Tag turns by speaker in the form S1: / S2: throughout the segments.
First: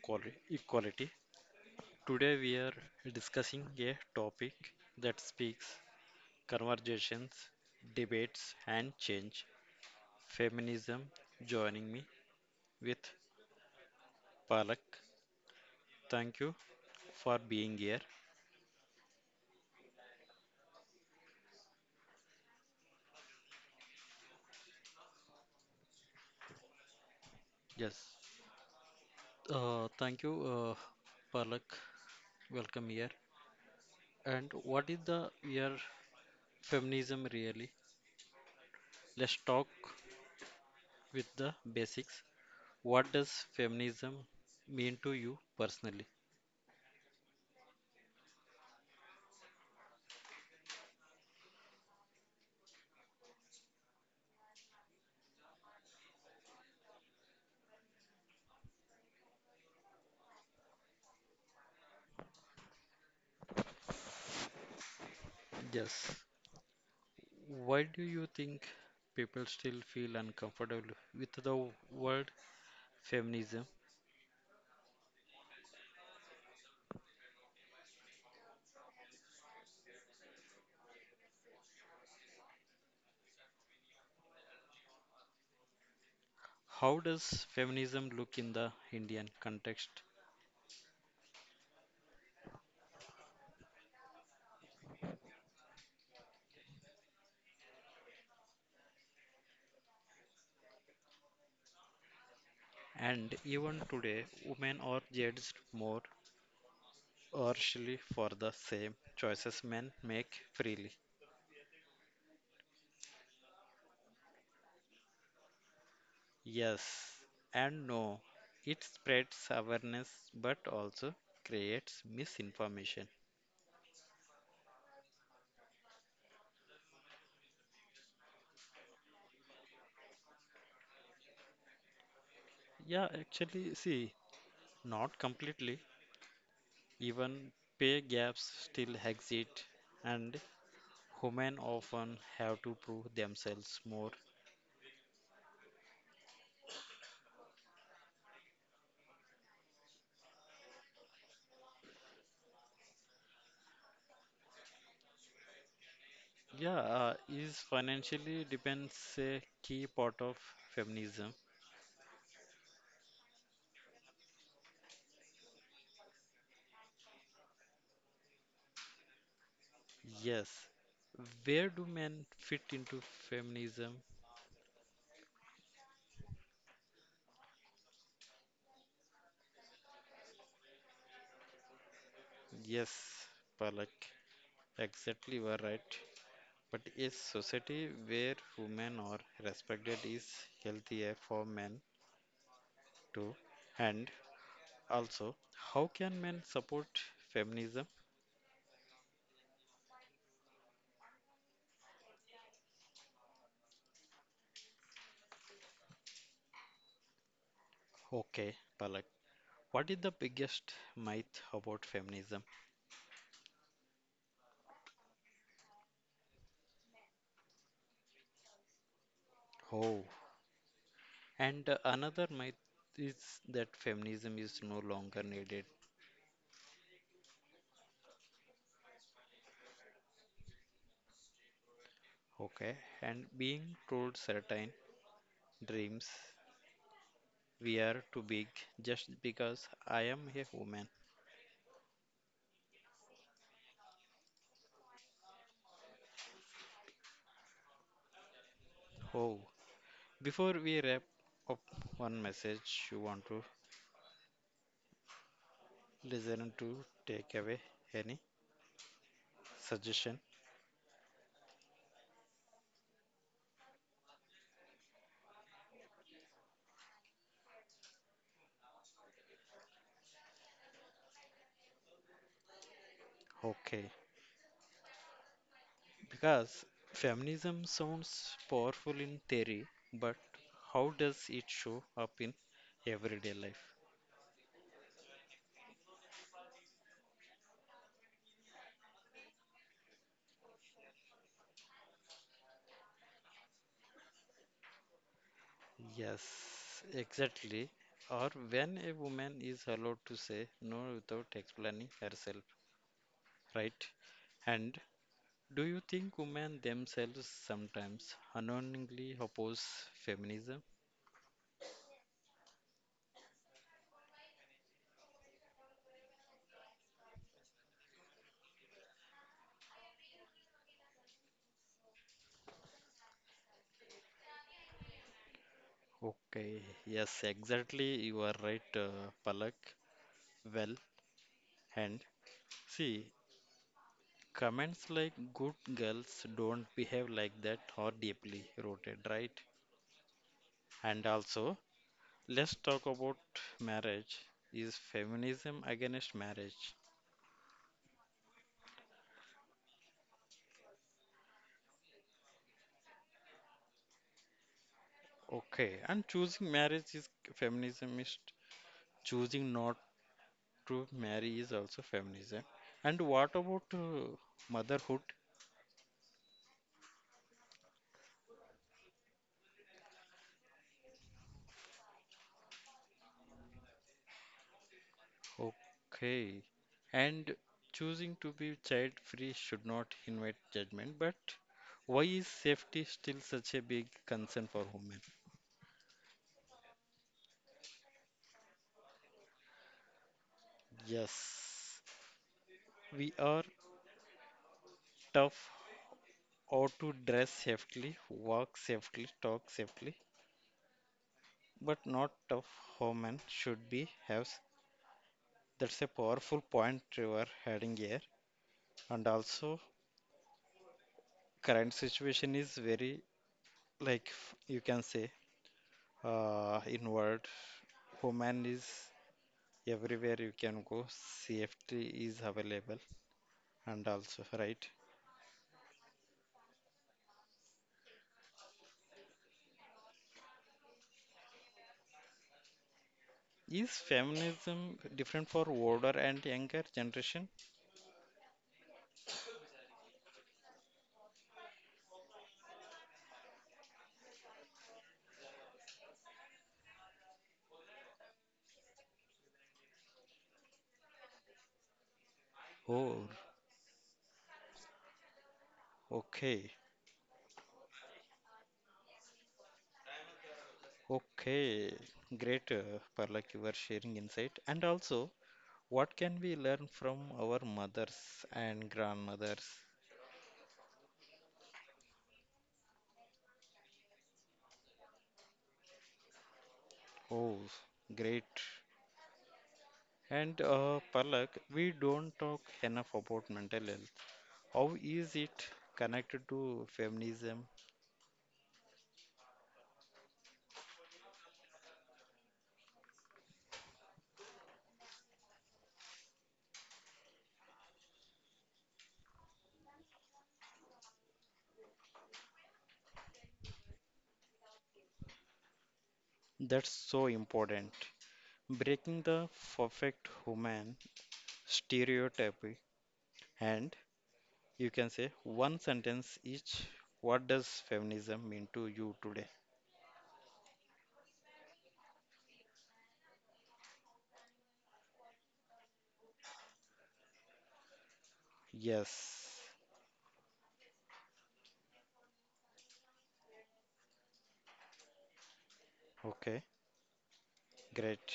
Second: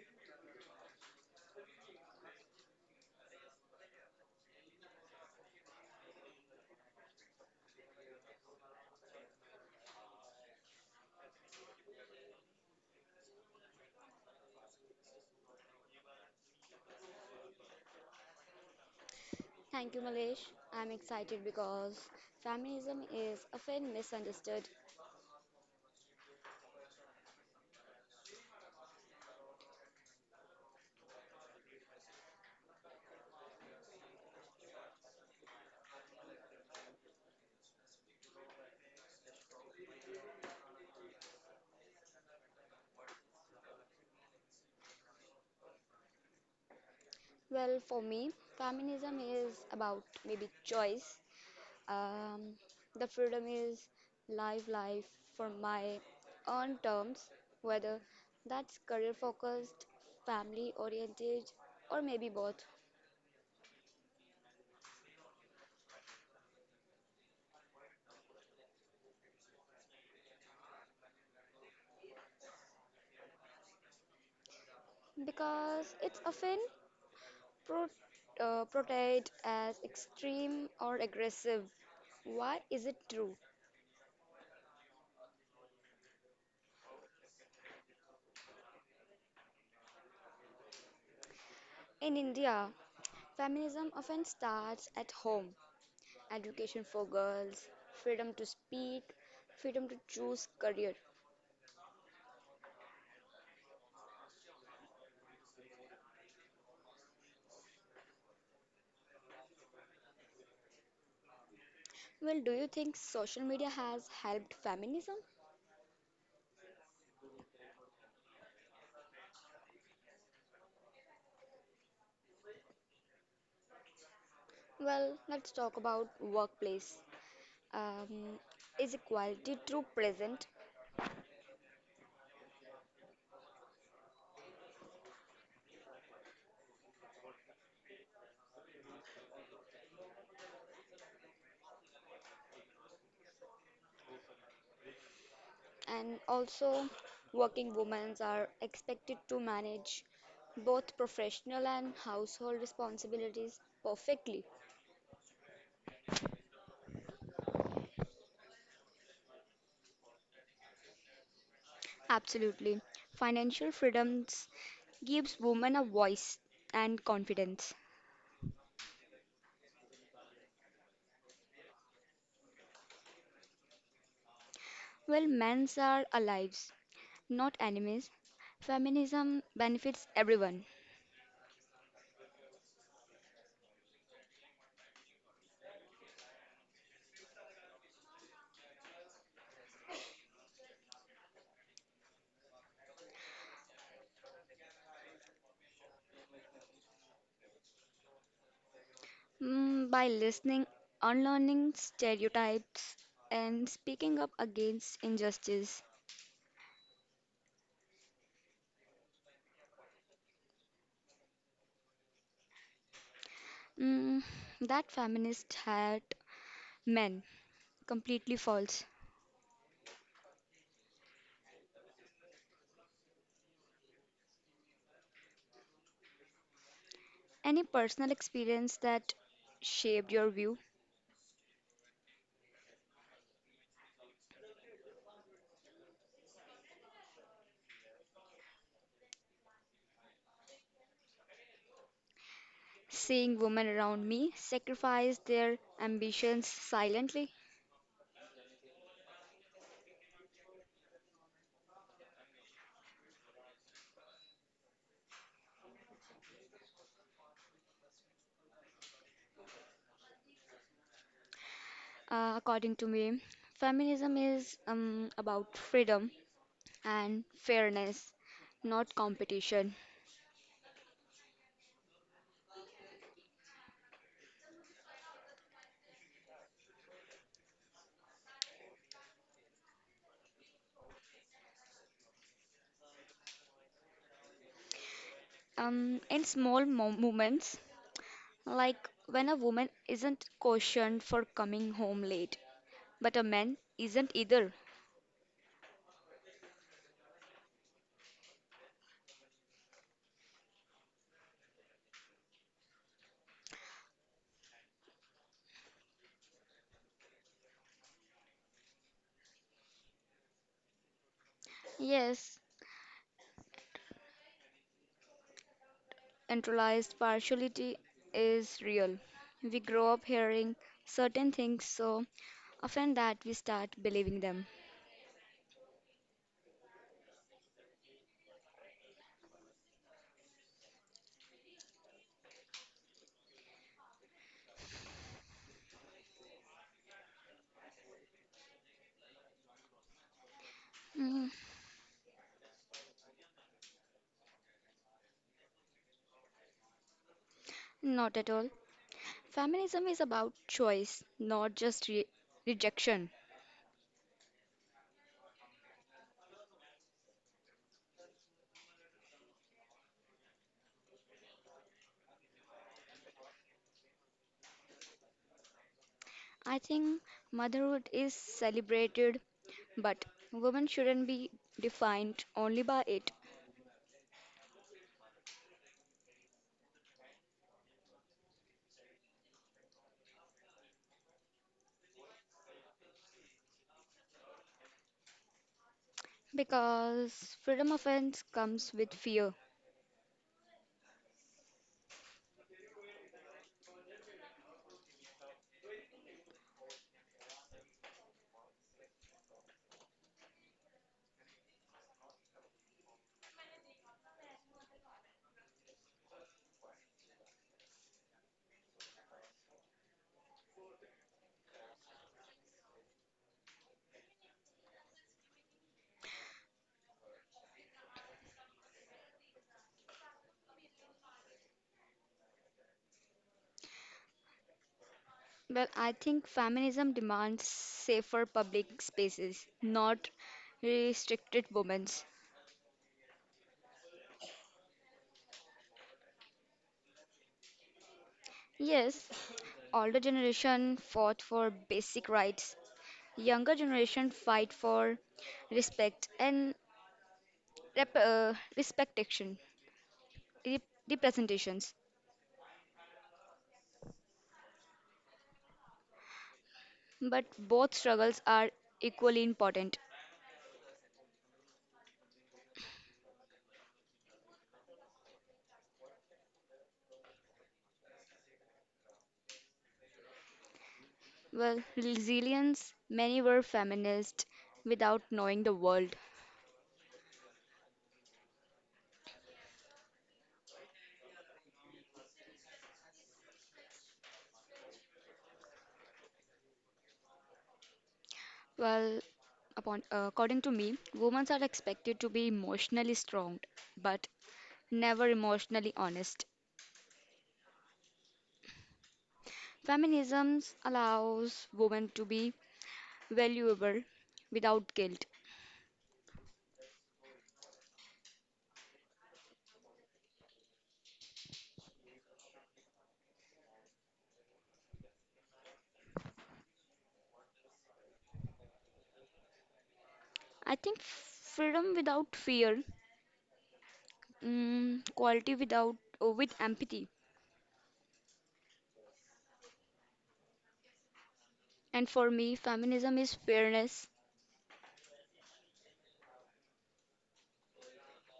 S1: Quali- Equality. Today we are discussing a topic that speaks conversations, debates, and change feminism. Joining me with Palak. Thank you for being here.
S2: Thank you, Malesh. I'm excited because feminism is often misunderstood.
S1: Yes, thank you, Palak. Welcome here. And what is the year feminism really? Let's talk with the basics. What does feminism mean to you personally?
S2: Well, for me, feminism is about maybe choice. Um, the freedom is live life for my own terms, whether that's career focused, family oriented, or maybe both.
S1: Yes. Why do you think people still feel uncomfortable with the word feminism?
S2: Because it's often pro- portrayed as extreme or aggressive. Why is it true?
S1: How does feminism look in the Indian context?
S2: In India, feminism often starts at home education for girls, freedom to speak, freedom to choose career.
S1: And even today, women are judged more harshly for the same choices men make freely.
S2: Well, do you think social media has helped feminism?
S1: Yes and no. It spreads awareness but also creates misinformation.
S2: Well, let's talk about workplace. Um, is equality true present?
S1: Yeah, actually, see, not completely, even pay gaps still exist, and women often have to prove themselves more.
S2: And also, working women are expected to manage both professional and household responsibilities perfectly.
S1: Yeah, is financially depends a key part of feminism?
S2: Absolutely. Financial freedoms gives women a voice and confidence.
S1: Yes. Where do men fit into feminism?
S2: Well, men's are allies, not enemies. Feminism benefits everyone.
S1: Yes, Palak, exactly you are right. But a society where women are respected is healthier for men too, and also, how can men support feminism?
S2: Mm, by listening, unlearning stereotypes, and speaking up against injustice.
S1: Okay, Palak, what is the biggest myth about feminism?
S2: Mm, that feminist hat men completely false.
S1: Oh, and another myth is that feminism is no longer needed.
S2: Any personal experience that shaped your view?
S1: Okay, and being told certain dreams we are too big just because I am a woman.
S2: Seeing women around me sacrifice their ambitions silently.
S1: Oh, before we wrap up, one message you want to listen to take away any suggestion?
S2: According to me, feminism is about freedom and fairness, not competition.
S1: Okay, because feminism sounds powerful in theory, but how does it show up in everyday life?
S2: In small moments, like when a woman isn't cautioned for coming home late, but a man isn't either.
S1: Yes, exactly. Or when a woman is allowed to say no without explaining herself, right? And do you think women themselves sometimes unknowingly oppose feminism?
S2: Yes, internalized partiality is real. We grow up hearing certain things so often that we start believing them.
S1: Okay, yes, exactly. You are right, Palak. Well, and see, comments like good girls don't behave like that are deeply rooted, right? And
S2: Mm,
S1: also, let's talk about marriage. Is feminism against marriage?
S2: not at all. Feminism is about choice, not just rejection.
S1: Okay, and choosing marriage is feminism is choosing not to marry is also feminism. And what about motherhood?
S2: I think motherhood is celebrated, but women shouldn't be defined only by it
S1: Okay. And choosing to be child free should not invite judgment, but why is safety still such a big concern for women?
S2: because freedom often comes with fear.
S1: Yes, we are tough how to dress safely, walk safely, talk safely, but not tough how men should be have. That's a powerful point you are heading here. And also, current situation is very like you can say inward. Woman is everywhere you can go safety is available and also right
S2: Well, I think feminism demands safer public spaces, not restricted women's.
S1: is feminism different for older and younger generation.
S2: Yes, older generation fought for basic rights. Younger generation fight for respect and respectation, rep- representations.
S1: Oh, okay,
S2: But both struggles are equally important.
S1: okay, great, Parlak, you are sharing insight and also what can we learn from our mothers and grandmothers.
S2: Well, resilience, many were feminists without knowing the world.
S1: Oh great, and Parlak, we don't talk enough about mental health. How is it connected to feminism?
S2: Well, upon according to me, women are expected to be emotionally strong, but never emotionally honest. Feminism allows women to be valuable without guilt.
S1: That's so important. Breaking the perfect human stereotype, and you can say one sentence each. What does feminism mean to you today?
S2: I think freedom without fear, mm, quality without with empathy.
S1: Yes.
S2: And for me, feminism is fairness.
S1: Okay, great,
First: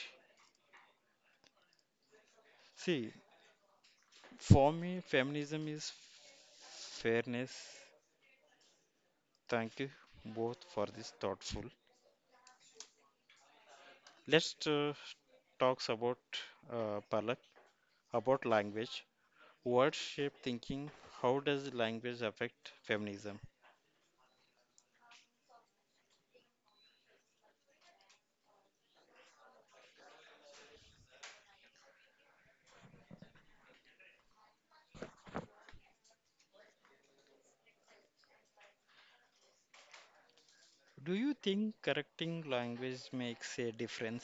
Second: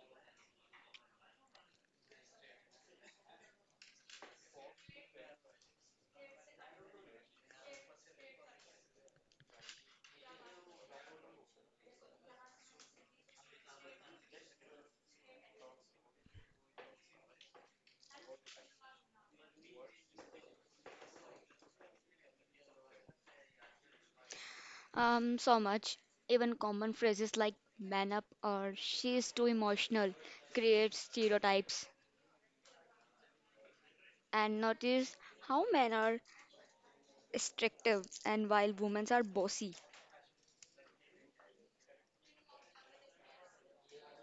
S1: see, for me feminism is fairness. Thank you both for this thoughtful, let's talks about Palak, about language, words shape thinking, how does language affect feminism?
S2: So much. Even common phrases like "man up" or "she is too emotional" creates stereotypes and notice how men are restrictive and while women are bossy.
S1: Do you think correcting language makes a difference?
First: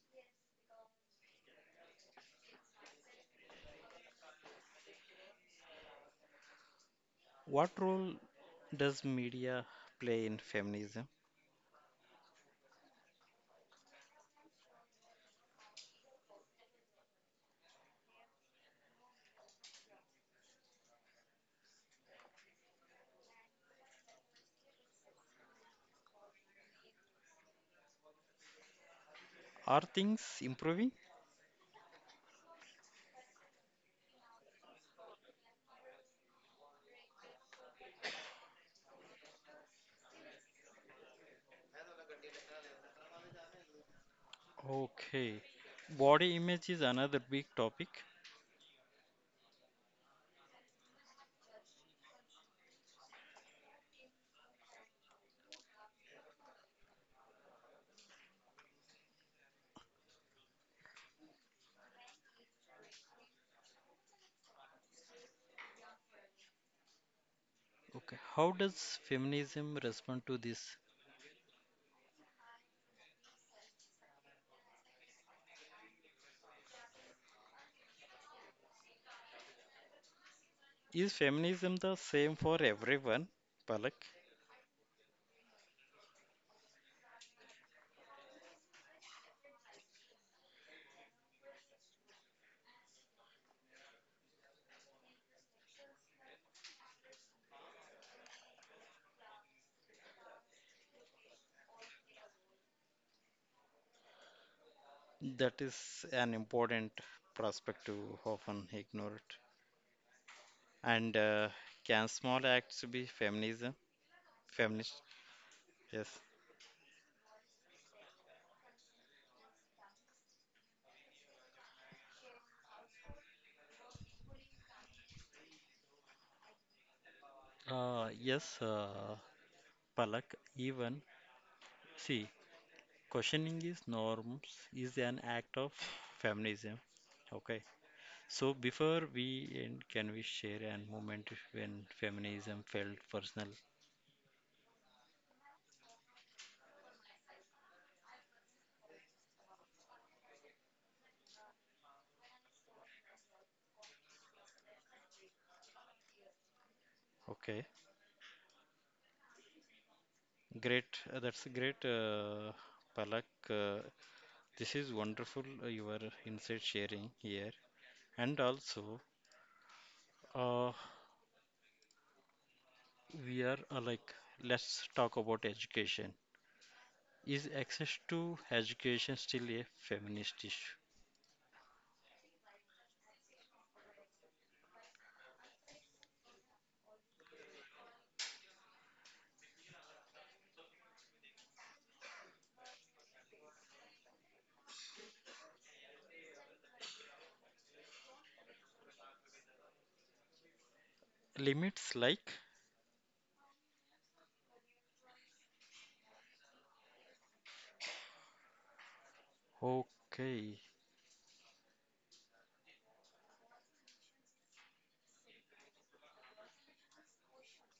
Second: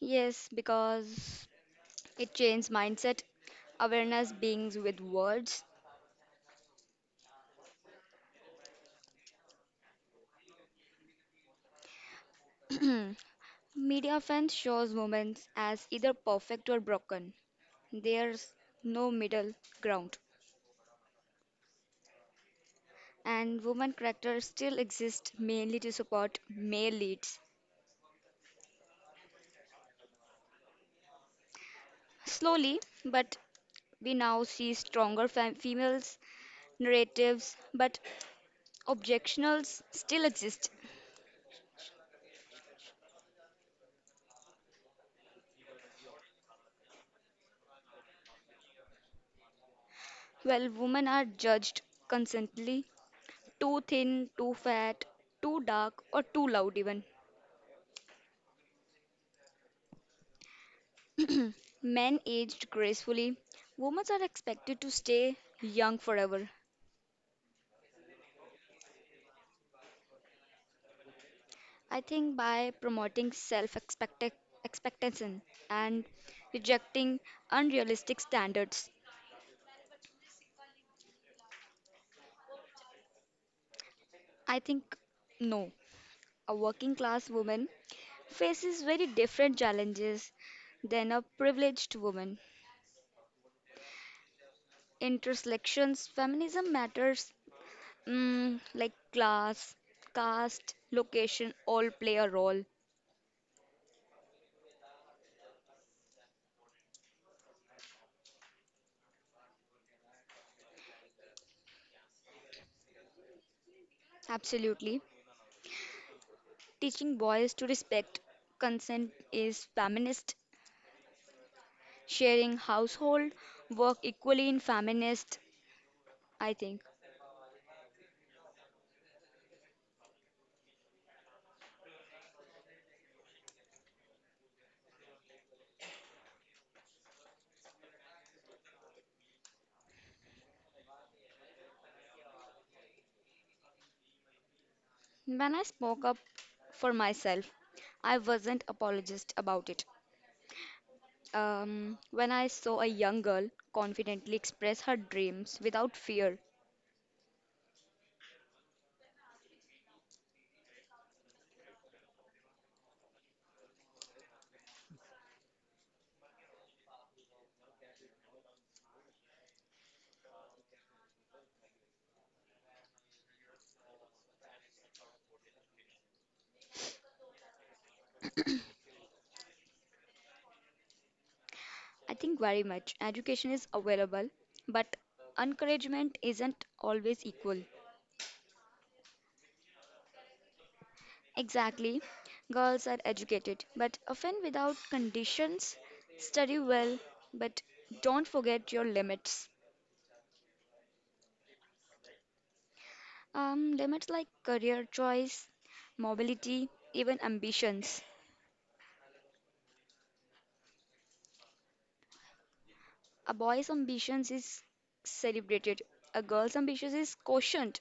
S2: Yes, because it changes mindset, awareness beings with words.
S1: What role does media play in feminism?
S2: Hmm. Media often shows women as either perfect or broken. There's no middle ground. And women characters still exist mainly to support male leads.
S1: Are things improving?
S2: Slowly, but we now see stronger females narratives, but objectionals still exist.
S1: Okay. Body image is another big topic.
S2: Well, women are judged constantly too thin, too fat, too dark, or too loud, even. Men aged gracefully, women are expected to stay young forever.
S1: Okay. How does feminism respond to this?
S2: I think by promoting self expectation and rejecting unrealistic standards,
S1: Is feminism the same for everyone, Palak?
S2: I think no. A working class woman faces very different challenges than a privileged woman. Intersections, feminism matters. Mm, like class, caste, location all play a role.
S1: That is an important perspective often ignored. And can small acts be feminism? Feminist?
S2: Absolutely.
S1: Yes.
S2: Teaching boys to respect consent is feminist. Sharing household work equally in feminist, I think.
S1: Yes. Palak, even see, questioning these norms is an act of feminism. Okay, so before we end, can we share a moment when feminism felt personal?
S2: When I spoke up for myself, I wasn't apologist about it. When I saw a young girl confidently express her dreams without fear,
S1: Okay, great. That's great, Palak. Uh, this is wonderful, your insight sharing here. And also, uh, we are like, let's talk about education. Is access to education still a feminist issue?
S2: I think very much. Education is available, but encouragement isn't always equal. Exactly. Girls are educated, but often without conditions. Study well, but don't forget your limits.
S1: Limits like?
S2: Limits like career choice, mobility, even ambitions.
S1: Okay,
S2: A boy's ambitions is celebrated, a girl's ambitions is cautioned.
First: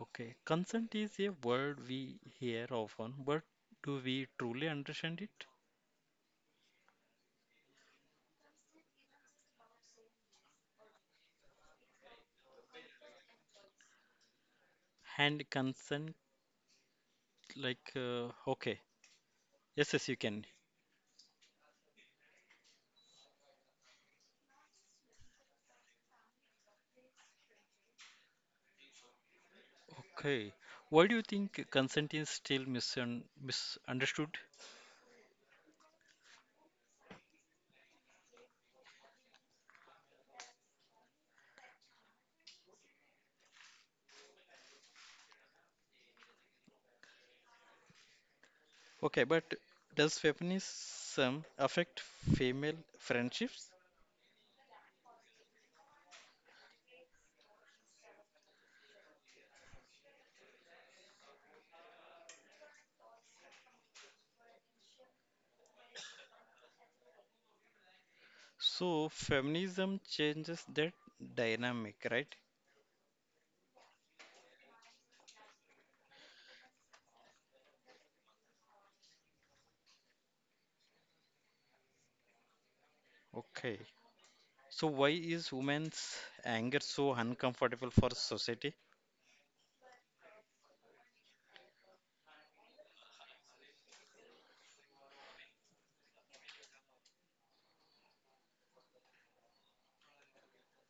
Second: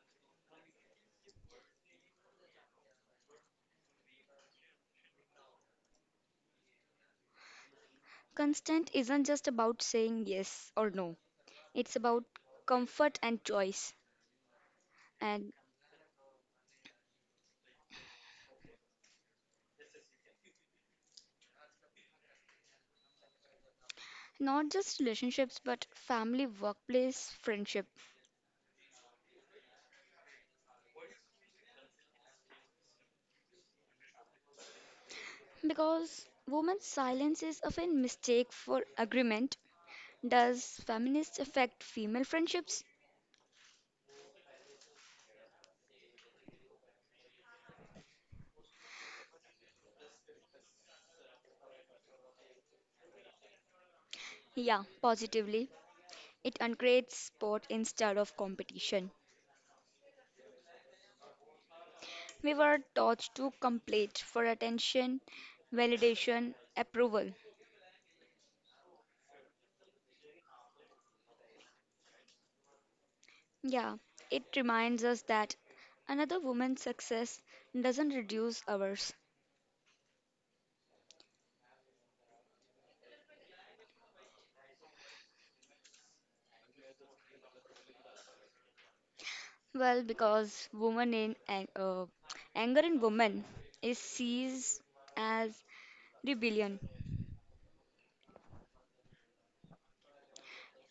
S1: okay. Consent is a word we hear often, but do we truly understand it?
S2: Constant isn't just about saying yes or no, it's about comfort and choice.
S1: And
S2: And
S1: consent, like, okay, yes, yes, you can.
S2: not just relationships, but family, workplace, friendship.
S1: Okay. Why do you think consent is still misunderstood?
S2: Because women's silence is often mistake for agreement. Does feminist affect female friendships?
S1: Okay, but does feminism affect female friendships?
S2: Yeah, positively. It uncreates sport instead of competition. We were taught to compete for attention, validation, approval.
S1: So feminism changes that dynamic, right?
S2: Yeah, it reminds us that another woman's success doesn't reduce ours.
S1: Okay. So why is women's anger so uncomfortable for society?
S2: Well, because anger in women is seized as rebellion.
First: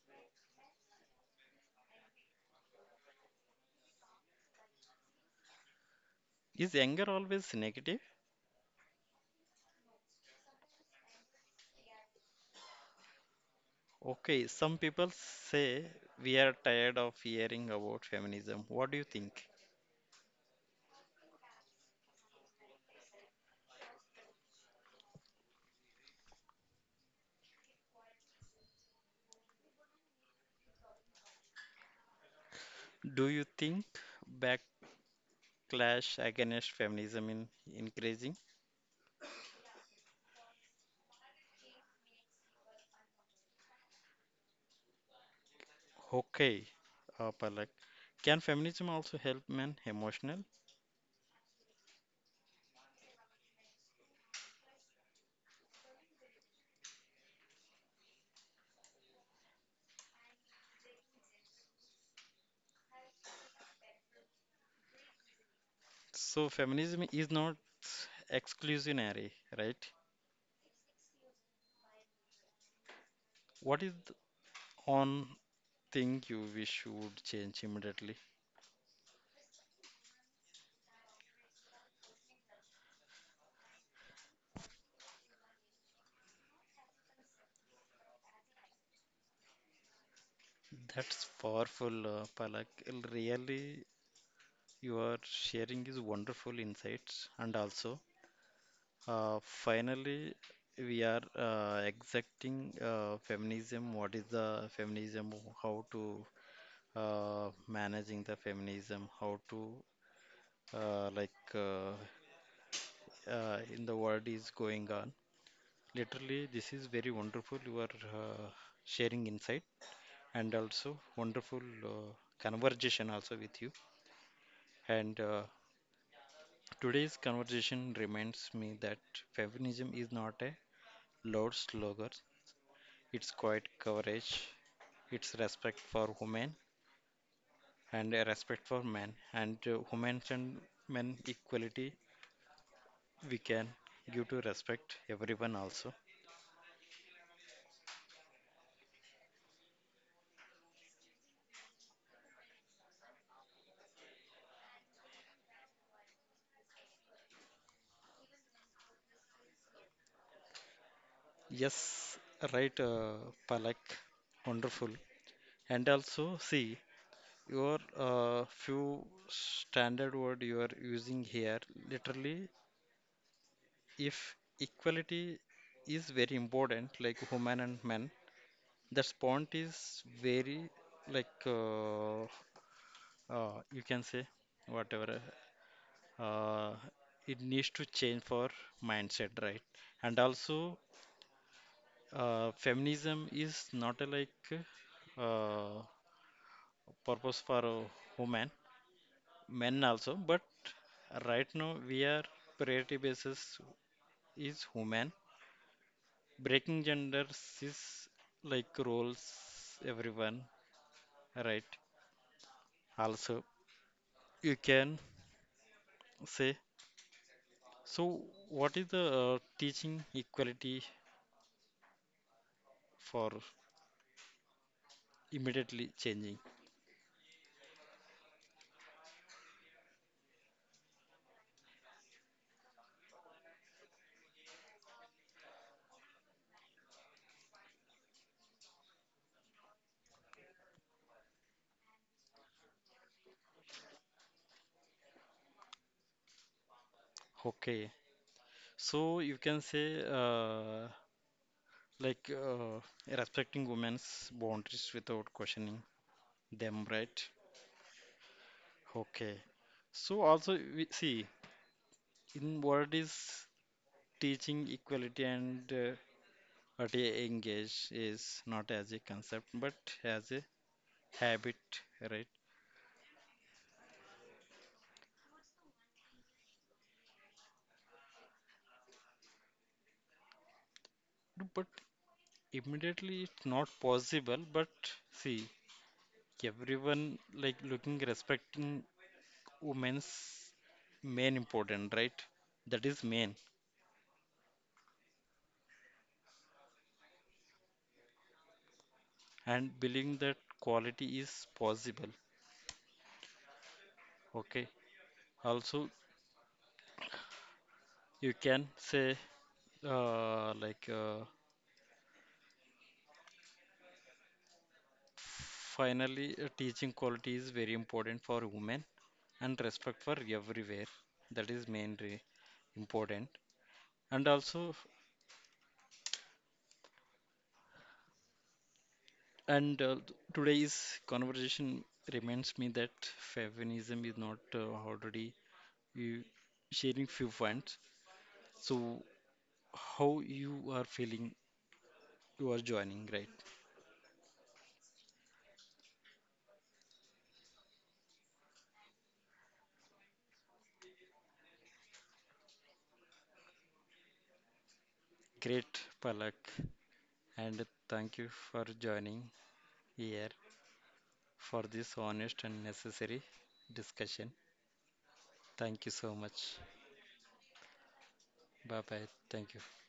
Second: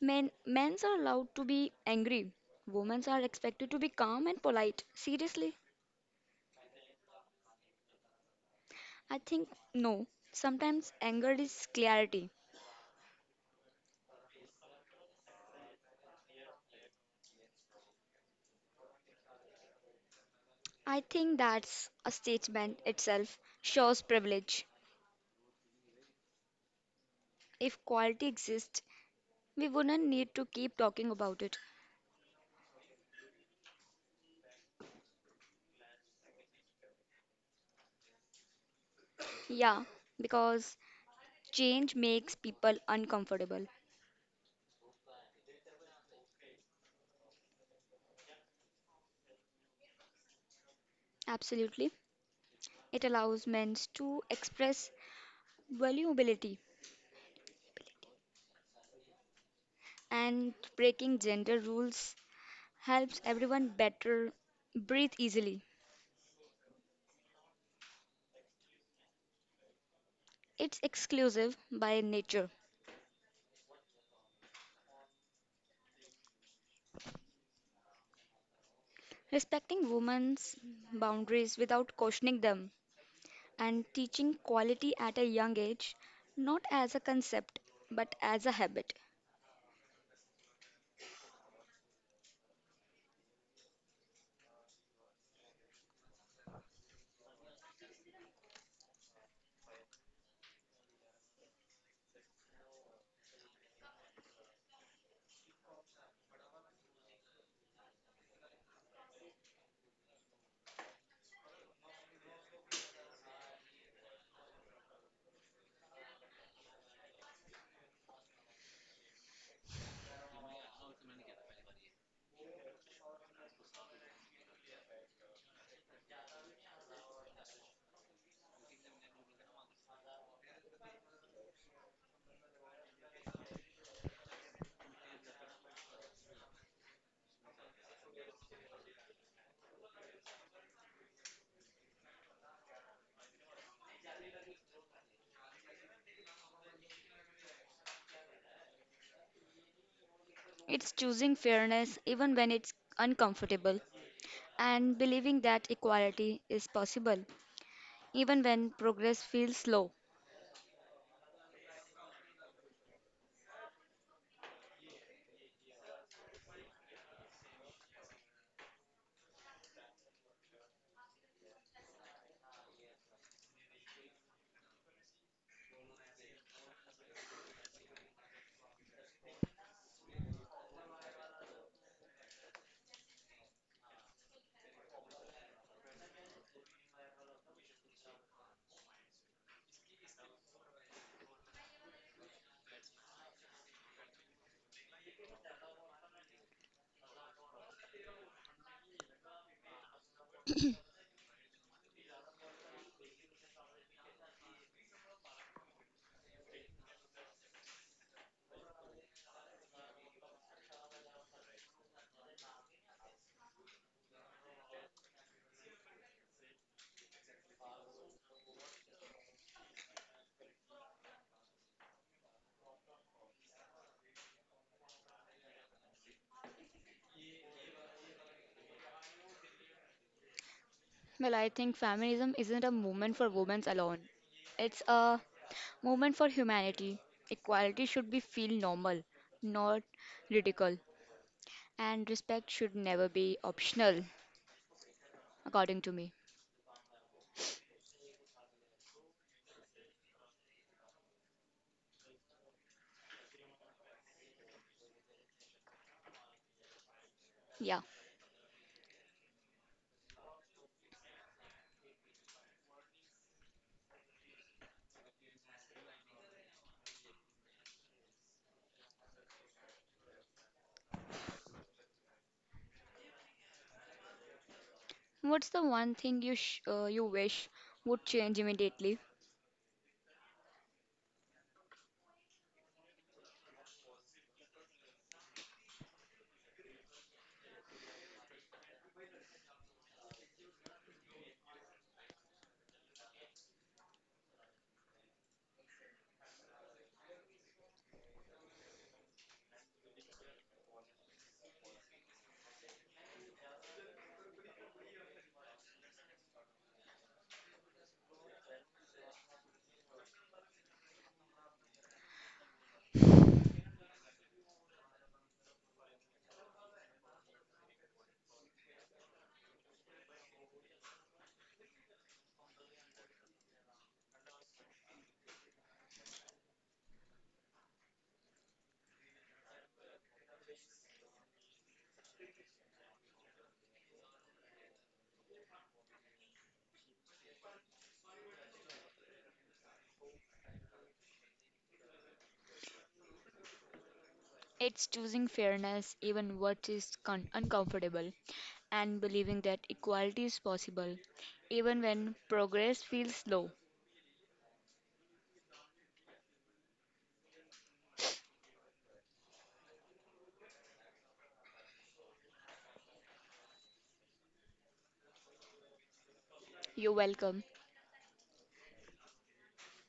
S2: Men's are allowed to be angry. Women are expected to be calm and polite. Seriously,
S1: Is anger always negative?
S2: I think no. Sometimes anger is clarity.
S1: Okay, some people say we are tired of hearing about feminism. What do you think?
S2: I think that's a statement itself shows privilege. If quality exists, we wouldn't need to keep talking about it.
S1: Do you think backlash against feminism in increasing?
S2: Yeah, because change makes people uncomfortable.
S1: Okay, Palak. Can feminism also help men emotional?
S2: Absolutely. It allows men to express vulnerability, and breaking gender rules helps everyone better breathe easily.
S1: So feminism is not exclusionary, right?
S2: It's exclusive by nature.
S1: What is the one thing you wish would change immediately?
S2: Respecting women's boundaries without questioning them and teaching quality at a young age, not as a concept but as a habit.
S1: That's powerful, Palak. Really, you are sharing is wonderful insights, and also, finally, we are exacting feminism. What is the feminism? How to managing the feminism? How to like in the world is going on. Literally, this is very wonderful. You are uh, sharing insight and also wonderful conversation also with you. And today's conversation reminds me that feminism is not a loud slogan, it's quite courage, it's respect for women and a respect for men, and women and men equality we can give to respect everyone also.
S2: It's choosing fairness even when it's uncomfortable and believing that equality is possible even when progress feels slow.
S1: Yes, right, Palak, wonderful. And also, see, your few standard word you are using here literally, if equality is very important like women and men, that point is very like, you can say whatever uh, it needs to change for mindset, right? And also, feminism is not a like uh, purpose for a woman, men also, but right now we are priority basis is women breaking gender cis like roles everyone right, also you can say so what is the teaching equality for immediately changing.
S2: Well, I think feminism isn't a movement for women alone. It's a movement for humanity. Equality should be feel normal, not ridicule, and respect should never be optional according to me.
S1: Okay, so you can say uh, like uh, respecting women's boundaries without questioning them, right?
S2: Yeah.
S1: Okay, so also we see in what is teaching equality, and what you engage is not as a concept but as a habit, right?
S2: What's the one thing you you wish would change immediately?
S1: But immediately it's not possible. But see, everyone like looking respecting women's main important, right? That is main, and believing that quality is possible. Okay. Also, you can say uh, like uh, finally, teaching quality is very important for women and respect for everywhere, that is mainly important, and also, and today's conversation reminds me that feminism is not already you sharing few points, so how you are feeling, you are joining, right?
S2: It's choosing fairness, even what is uncomfortable, and believing that equality is possible, even when progress feels slow.
S1: Great, Palak, and thank you for joining here for this honest and necessary discussion. Thank you so much.
S2: You're welcome.
S1: Bye bye, thank you.